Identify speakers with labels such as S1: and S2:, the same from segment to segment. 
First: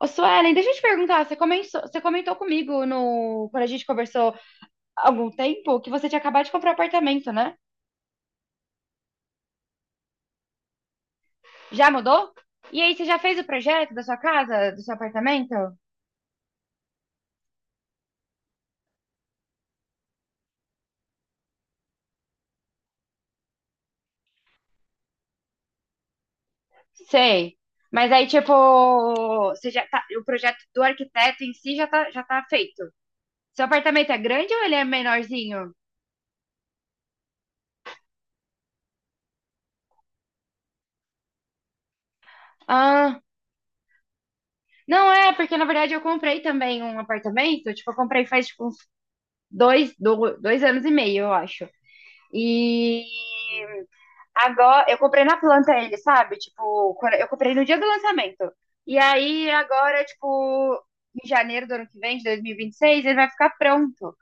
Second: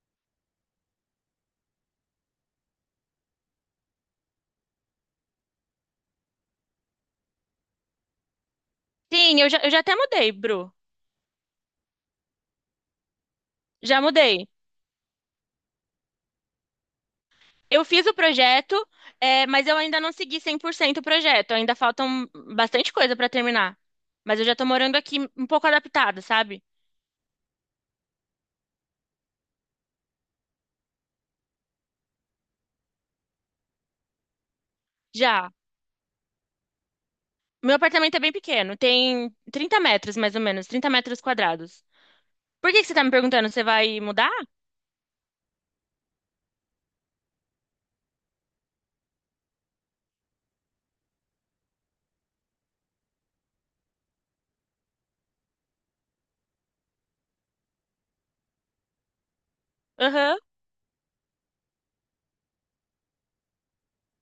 S1: Ô, Suelen, deixa eu te perguntar, você comentou comigo no, quando a gente conversou há algum tempo que você tinha acabado de comprar apartamento, né?
S2: Sim, eu já até mudei, Bru.
S1: Já mudou? E aí, você já fez o projeto
S2: Já
S1: da sua
S2: mudei.
S1: casa, do seu apartamento?
S2: Eu fiz o projeto, mas eu ainda não segui 100% o projeto. Ainda faltam bastante coisa pra terminar. Mas eu já tô morando aqui um pouco adaptada, sabe?
S1: Sei. Mas aí, tipo, você já tá, o projeto do arquiteto em si já tá feito. Seu apartamento é grande ou ele é
S2: Já.
S1: menorzinho?
S2: Meu apartamento é bem pequeno, tem 30 metros mais ou menos, 30 metros quadrados. Por que que você tá me
S1: Ah,
S2: perguntando? Você vai mudar?
S1: não é, porque na verdade eu comprei também um apartamento, tipo, eu comprei faz tipo uns dois anos e meio, eu acho. E agora, eu comprei na planta ele, sabe? Tipo, eu comprei no dia do lançamento. E aí, agora,
S2: Aham.
S1: tipo, em janeiro do ano que vem, de 2026, ele vai ficar pronto.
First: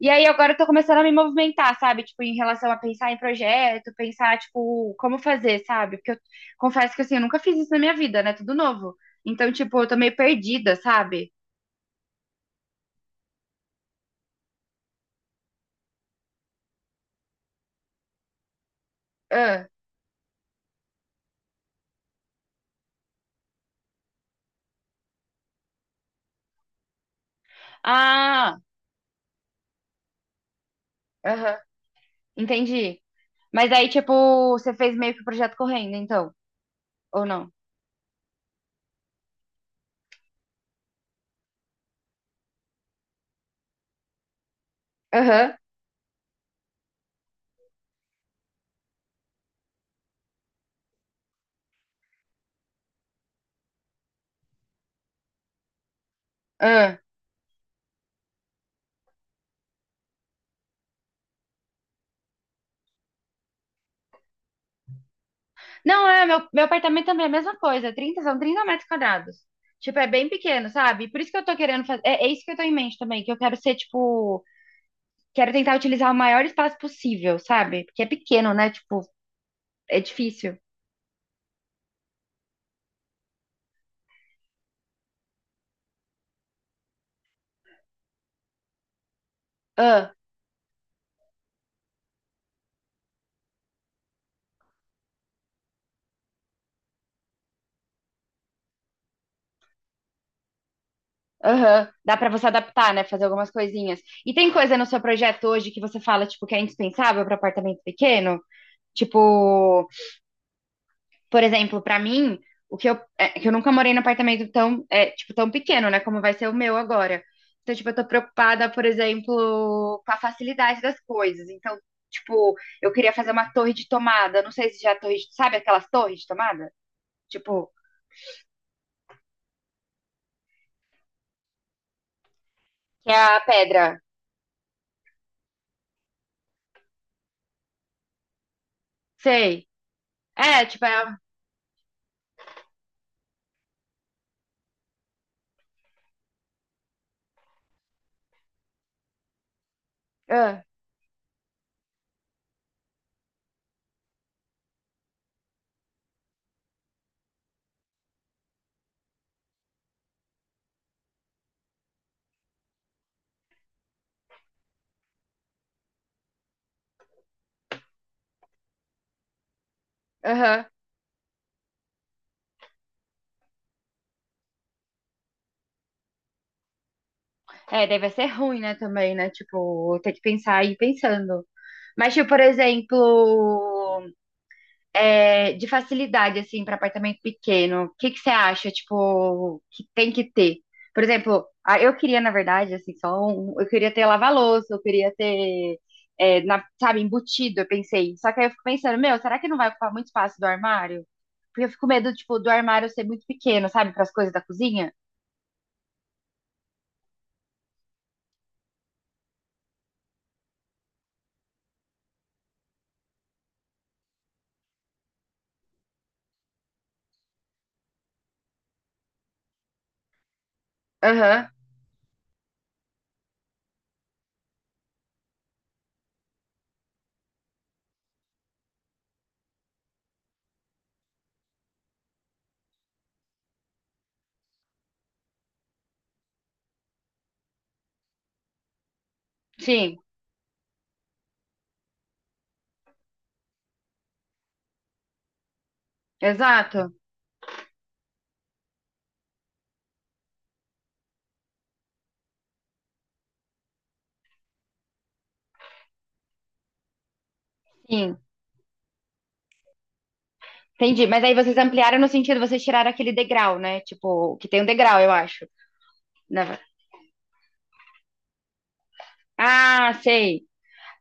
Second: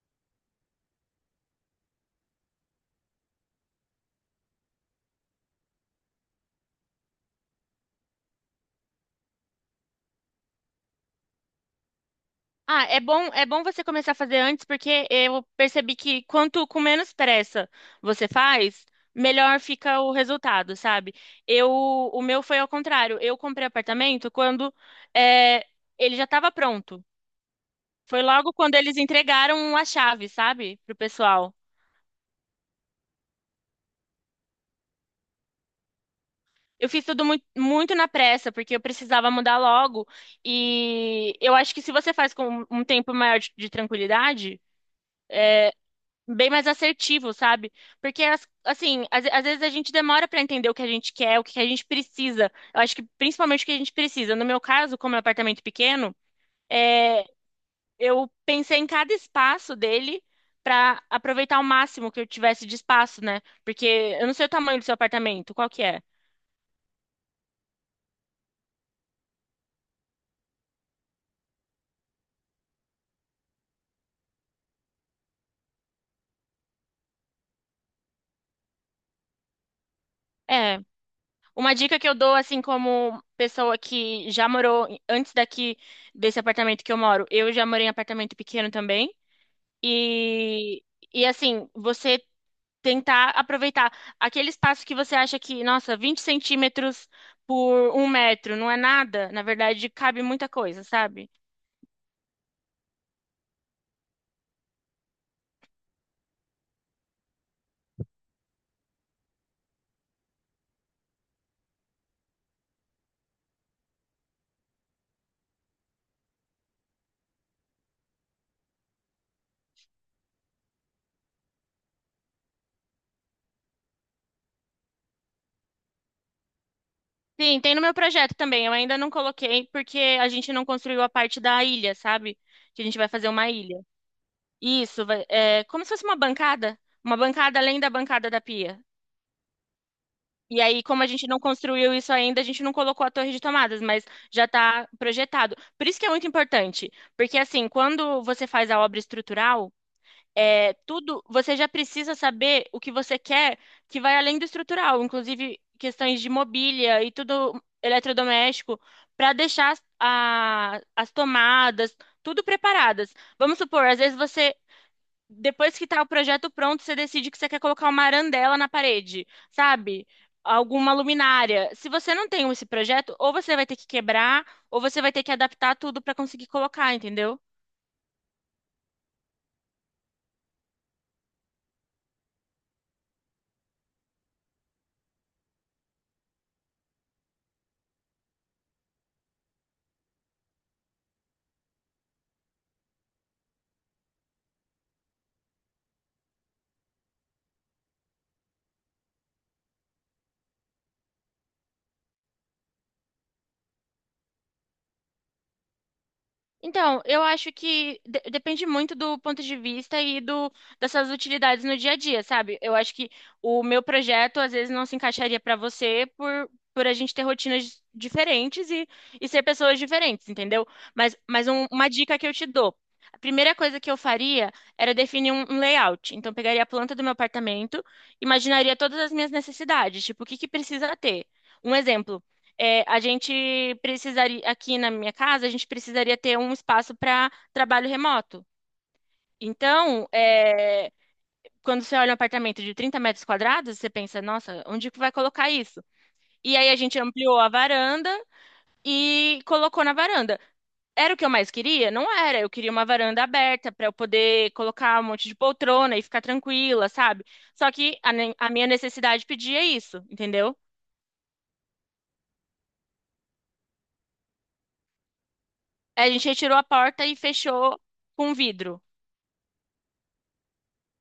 S1: E aí, agora eu tô começando a me movimentar, sabe? Tipo, em relação a pensar em projeto, pensar, tipo, como fazer, sabe? Porque eu confesso que, assim, eu nunca fiz isso na minha vida, né? Tudo novo. Então, tipo, eu tô meio perdida, sabe?
S2: Ah, é bom você começar a fazer antes, porque eu percebi que quanto com menos pressa você faz, melhor
S1: Ah,
S2: fica o resultado, sabe? Eu, o meu foi ao contrário. Eu comprei apartamento quando é, ele já estava pronto. Foi logo
S1: ah,
S2: quando eles entregaram a chave, sabe, pro pessoal.
S1: aham, entendi. Mas aí, tipo, você fez meio que o projeto correndo, então,
S2: Eu fiz tudo
S1: ou
S2: muito,
S1: não?
S2: muito na pressa, porque eu precisava mudar logo. E eu acho que se você faz com um tempo maior de tranquilidade
S1: Aham.
S2: bem mais assertivo, sabe? Porque, assim, às vezes a gente demora pra entender o que a gente quer, o que a gente precisa. Eu acho que principalmente o que a gente precisa. No meu caso, como é um apartamento pequeno,
S1: Aham.
S2: é, eu pensei em cada espaço dele pra aproveitar o máximo que eu tivesse de espaço, né? Porque eu não sei o tamanho do seu apartamento, qual que é?
S1: Não, é, meu apartamento também é a mesma coisa. Trinta, são 30 metros quadrados. Tipo, é bem pequeno, sabe? Por isso que eu tô querendo fazer. É, é isso que eu tô em mente também, que eu quero ser, tipo. Quero tentar utilizar o maior espaço possível, sabe? Porque é pequeno, né? Tipo, é difícil.
S2: É, uma dica que eu dou, assim, como pessoa que já morou antes daqui desse apartamento que eu moro, eu já morei em apartamento pequeno também.
S1: Ah,
S2: E, e assim, você tentar aproveitar aquele espaço que você acha que, nossa, 20 centímetros por um metro não é nada, na verdade, cabe muita coisa, sabe?
S1: aham. Dá pra você adaptar, né? Fazer algumas coisinhas. E tem coisa no seu projeto hoje que você fala, tipo, que é indispensável pra apartamento pequeno? Tipo. Por exemplo, pra mim, o que eu, é que eu nunca morei num apartamento tão, é, tipo, tão pequeno, né? Como vai ser o meu agora. Então, tipo, eu tô preocupada, por exemplo, com a facilidade das coisas. Então, tipo, eu queria fazer uma torre de tomada. Não sei se já é torre, sabe aquelas torres de tomada?
S2: Sim,
S1: Tipo,
S2: tem no meu projeto também. Eu ainda não coloquei porque a gente não construiu a parte da ilha, sabe? Que a gente vai
S1: que é
S2: fazer
S1: a
S2: uma ilha.
S1: pedra.
S2: Isso, é como se fosse uma bancada. Uma bancada além da bancada da pia.
S1: Sei.
S2: E
S1: É,
S2: aí,
S1: tipo, é.
S2: como a gente não construiu isso ainda, a gente não colocou a torre de tomadas, mas já está projetado. Por isso que é muito importante, porque assim, quando você faz a obra estrutural,
S1: Ah,
S2: é tudo, você já precisa saber o que você quer que vai além do estrutural, inclusive questões de mobília e tudo eletrodoméstico, para deixar as as tomadas tudo preparadas. Vamos supor, às vezes você depois que tá o projeto pronto, você decide que você quer colocar uma arandela na parede, sabe?
S1: Aham.
S2: Alguma luminária. Se você não tem esse projeto, ou você vai ter que quebrar, ou você vai ter que adaptar tudo para conseguir colocar, entendeu?
S1: É, daí vai ser ruim, né, também, né? Tipo, ter que pensar e ir pensando. Mas, tipo, por exemplo. É, de facilidade, assim, para apartamento pequeno, o que que você acha, tipo, que tem que ter? Por exemplo, eu queria, na verdade, assim, só eu queria ter lava-louça, eu queria ter, é, sabe, embutido, eu pensei. Só que aí eu fico pensando, meu, será que não vai ocupar muito espaço do armário? Porque eu fico com medo, tipo, do armário ser muito pequeno, sabe, para as coisas da cozinha.
S2: Então, eu acho que depende muito do ponto de vista e do dessas utilidades no dia a dia, sabe? Eu acho que o meu projeto às vezes não se encaixaria para você por a gente ter rotinas diferentes e ser pessoas diferentes, entendeu? Mas,
S1: Aham,
S2: mas uma dica que eu te dou. A primeira coisa que eu faria era definir um layout. Então, eu pegaria a planta do meu apartamento, imaginaria todas as minhas necessidades, tipo, o que que precisa ter. Um exemplo é, a gente precisaria, aqui na minha casa, a gente precisaria ter um espaço para trabalho remoto.
S1: sim,
S2: Então, quando você olha um apartamento de 30 metros quadrados, você pensa, nossa, onde que vai colocar isso? E aí a
S1: exato,
S2: gente ampliou a varanda e colocou na varanda. Era o que eu mais queria? Não era. Eu queria uma varanda aberta para eu poder colocar um monte de poltrona e ficar tranquila, sabe? Só que a,
S1: sim.
S2: a minha necessidade pedia isso, entendeu?
S1: Entendi, mas aí vocês ampliaram no sentido, vocês tiraram aquele degrau, né? Tipo, que tem um degrau, eu acho.
S2: A gente
S1: Né?
S2: retirou a porta e fechou com vidro.
S1: Ah, sei.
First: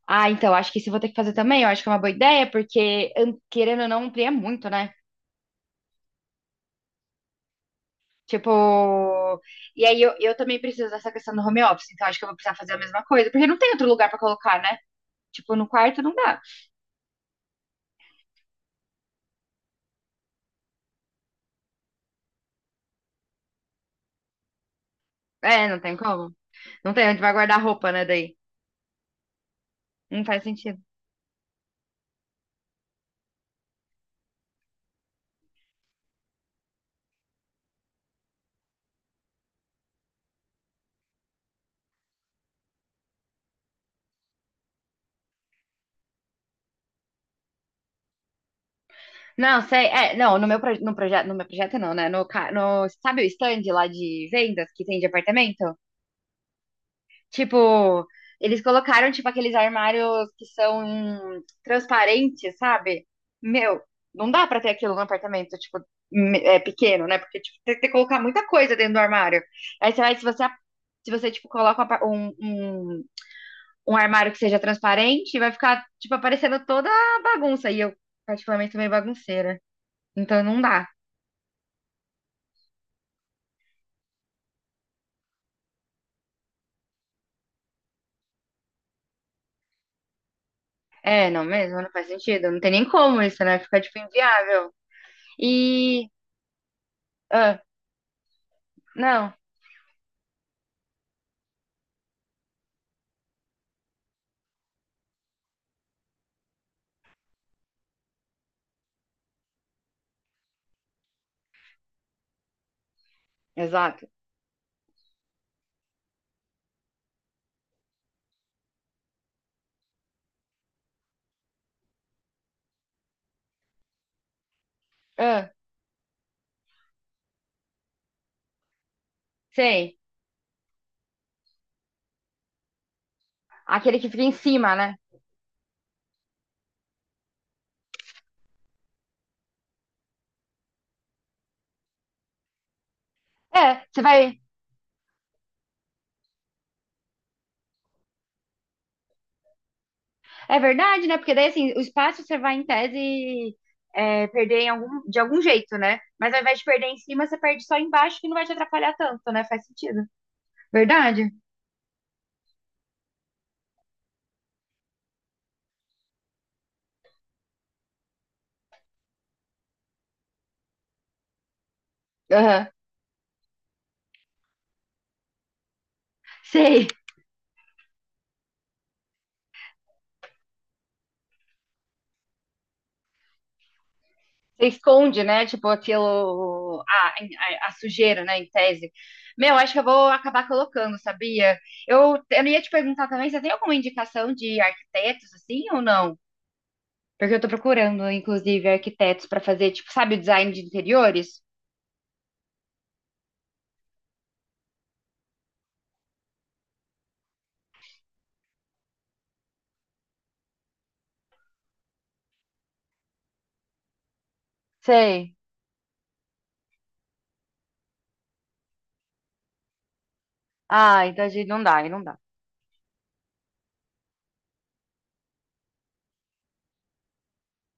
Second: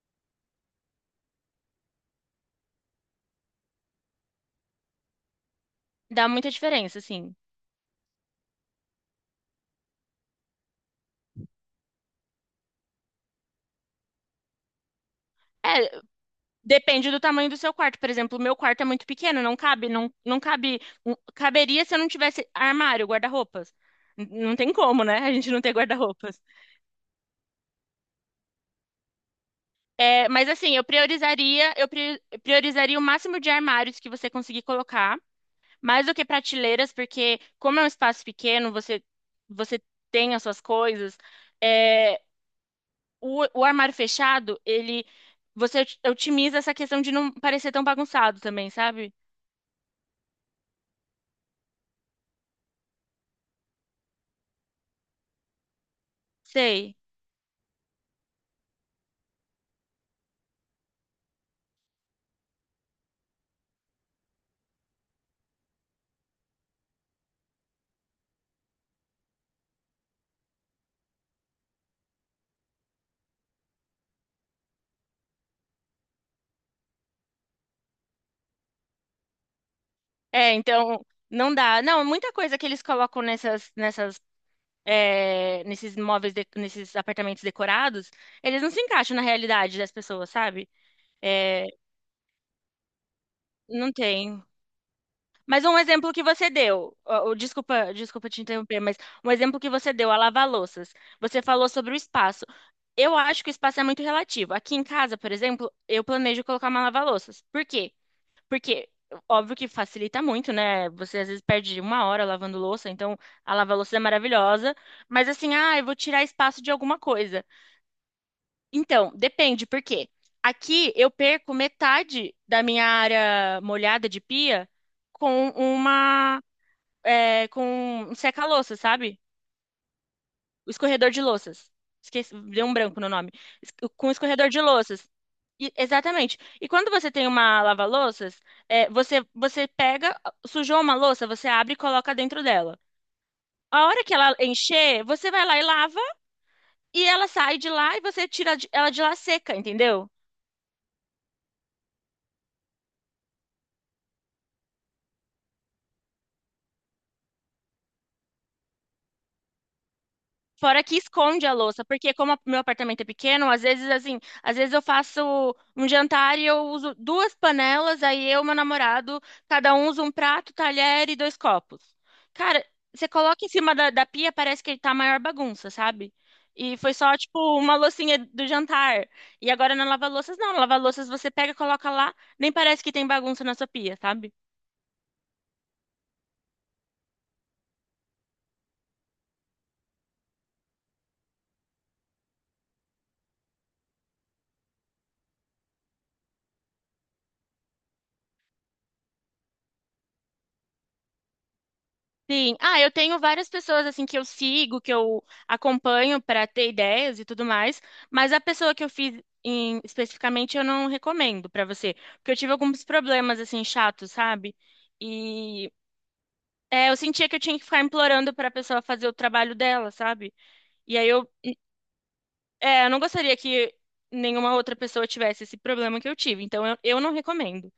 S1: Ah, então, acho que isso eu vou ter que fazer também. Eu acho que é uma boa ideia, porque querendo ou não, amplia muito, né?
S2: Dá muita diferença, assim.
S1: Tipo. E aí eu também preciso dessa questão do home office, então acho que eu vou precisar fazer a mesma coisa, porque não tem outro lugar pra colocar, né? Tipo, no
S2: É,
S1: quarto não dá.
S2: depende do tamanho do seu quarto. Por exemplo, o meu quarto é muito pequeno, não cabe, não, não cabe. Caberia se eu não tivesse armário, guarda-roupas. Não tem como, né? A gente não
S1: É,
S2: ter
S1: não tem como.
S2: guarda-roupas.
S1: Não tem onde vai guardar roupa, né? Daí. Não
S2: É,
S1: faz
S2: mas assim,
S1: sentido.
S2: eu priorizaria, priorizaria o máximo de armários que você conseguir colocar, mais do que prateleiras, porque como é um espaço pequeno, você tem as suas coisas. é, o armário fechado, ele você otimiza essa questão de não parecer tão bagunçado também, sabe?
S1: Não, sei. É, não, no meu, no projeto, no meu projeto não, né? No, ca- no, sabe o stand lá de vendas que tem de apartamento?
S2: Sei.
S1: Tipo, eles colocaram, tipo, aqueles armários que são transparentes, sabe? Meu, não dá pra ter aquilo no apartamento, tipo, é pequeno, né? Porque, tipo, tem que colocar muita coisa dentro do armário. Aí você vai, se você, tipo, coloca um, apa- um, um um armário que seja transparente, vai ficar, tipo, aparecendo toda a bagunça. E eu, particularmente, sou meio bagunceira. Então
S2: É,
S1: não dá.
S2: então não dá. Não, muita coisa que eles colocam nessas nesses móveis nesses apartamentos decorados, eles não se encaixam na realidade das pessoas, sabe?
S1: É, não
S2: É,
S1: mesmo, não faz sentido. Não tem nem como isso, né? Fica,
S2: não
S1: tipo,
S2: tem.
S1: inviável.
S2: Mas um
S1: E.
S2: exemplo que você deu, ó, ó,
S1: Ah,
S2: desculpa, desculpa te interromper, mas um
S1: não,
S2: exemplo que você deu, a lava-louças. Você falou sobre o espaço. Eu acho que o espaço é muito relativo. Aqui em casa, por exemplo, eu planejo colocar uma lava-louças. Por quê? Porque, óbvio que facilita muito, né? Você às vezes perde uma hora lavando louça, então a lava-louças é
S1: exato.
S2: maravilhosa. Mas assim, ah, eu vou tirar espaço de alguma coisa. Então, depende, por quê? Aqui eu perco metade da minha área molhada de pia com
S1: Ah,
S2: uma com um seca-louças, sabe?
S1: sei.
S2: O escorredor de louças. Esqueci, deu um branco no nome. Es-
S1: Aquele que
S2: Com
S1: fica em
S2: escorredor de
S1: cima, né?
S2: louças. Exatamente. E quando você tem uma lava-louças, você pega, sujou uma louça, você abre e coloca dentro dela.
S1: É,
S2: A
S1: você
S2: hora que ela
S1: vai.
S2: encher, você vai lá e lava, e ela sai de lá e você tira ela de lá seca, entendeu?
S1: É verdade, né? Porque daí, assim, o espaço você vai, em tese, é, perder em algum... de algum jeito, né? Mas ao invés de perder em cima, você perde só embaixo, que não vai te atrapalhar tanto, né? Faz sentido.
S2: Fora que
S1: Verdade.
S2: esconde a louça, porque como meu apartamento é pequeno, às vezes assim, às vezes eu faço um jantar e eu uso duas panelas, aí eu e meu namorado, cada um usa um prato, talher e dois copos. Cara,
S1: Aham.
S2: você coloca em cima da pia, parece que tá a maior bagunça, sabe? E
S1: Sei.
S2: foi só, tipo, uma loucinha do jantar. E agora na lava-louças, não. Na lava-louças você pega, coloca lá, nem parece que tem bagunça na sua pia, sabe?
S1: Você esconde, né? Tipo, aquilo. A sujeira, né? Em tese. Meu, acho que eu vou acabar colocando, sabia? Eu ia te perguntar também, você tem alguma indicação de arquitetos, assim, ou não? Porque eu tô procurando, inclusive, arquitetos pra fazer, tipo, sabe, o design de interiores?
S2: Sim. Ah, eu tenho várias pessoas assim que eu sigo, que eu acompanho para ter ideias e tudo mais, mas a pessoa que eu fiz especificamente eu não recomendo para você, porque eu tive alguns problemas assim chatos, sabe?
S1: Sei.
S2: E eu sentia que eu tinha que ficar implorando para a pessoa fazer o trabalho dela, sabe? E
S1: Ah,
S2: aí
S1: então
S2: eu,
S1: a gente não dá, aí não dá.
S2: eu não gostaria que nenhuma outra pessoa tivesse esse problema que eu tive, então eu não recomendo.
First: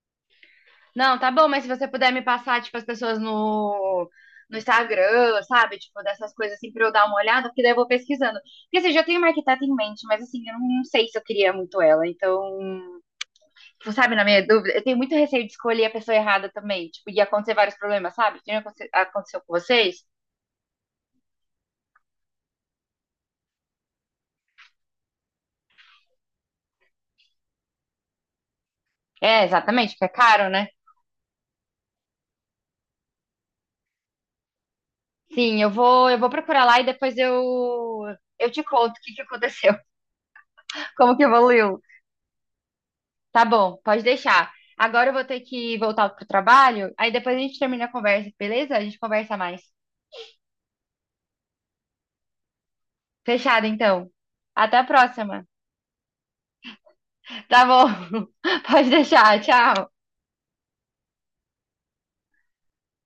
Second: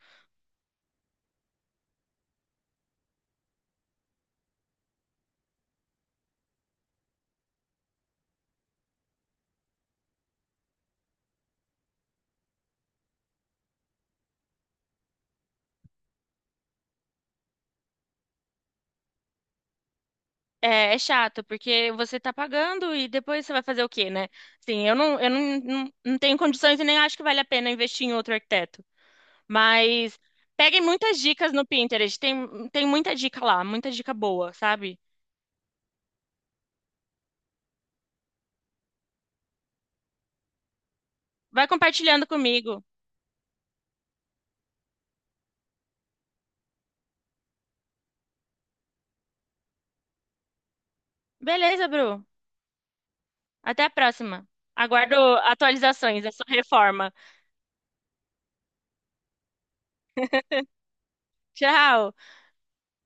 S1: Não, tá bom, mas se você puder me passar, tipo, as pessoas no Instagram, sabe? Tipo, dessas coisas assim, pra eu dar uma olhada, porque daí eu vou pesquisando. Porque assim, eu já tenho uma arquiteta em mente, mas assim, eu não sei se eu queria muito ela. Então, tipo, sabe, na minha dúvida, eu tenho muito receio de escolher a pessoa errada também. Tipo, ia acontecer vários problemas, sabe? Que nem aconteceu com vocês.
S2: É, é chato, porque você tá pagando e depois você vai fazer o quê, né? Assim, eu não, não, não tenho condições e nem acho que vale a pena investir em outro arquiteto.
S1: É, exatamente, porque é
S2: Mas
S1: caro, né?
S2: peguem muitas dicas no Pinterest, tem muita dica lá, muita dica boa, sabe?
S1: Sim, eu vou procurar lá e depois eu te conto o que que aconteceu, como que
S2: Vai
S1: evoluiu.
S2: compartilhando comigo.
S1: Tá bom, pode deixar. Agora eu vou ter que voltar pro trabalho, aí depois a gente termina a conversa, beleza? A gente conversa mais.
S2: Beleza, Bru.
S1: Fechado,
S2: Até a
S1: então.
S2: próxima.
S1: Até a
S2: Aguardo
S1: próxima.
S2: atualizações da sua reforma.
S1: Tá bom. Pode deixar. Tchau.
S2: Tchau!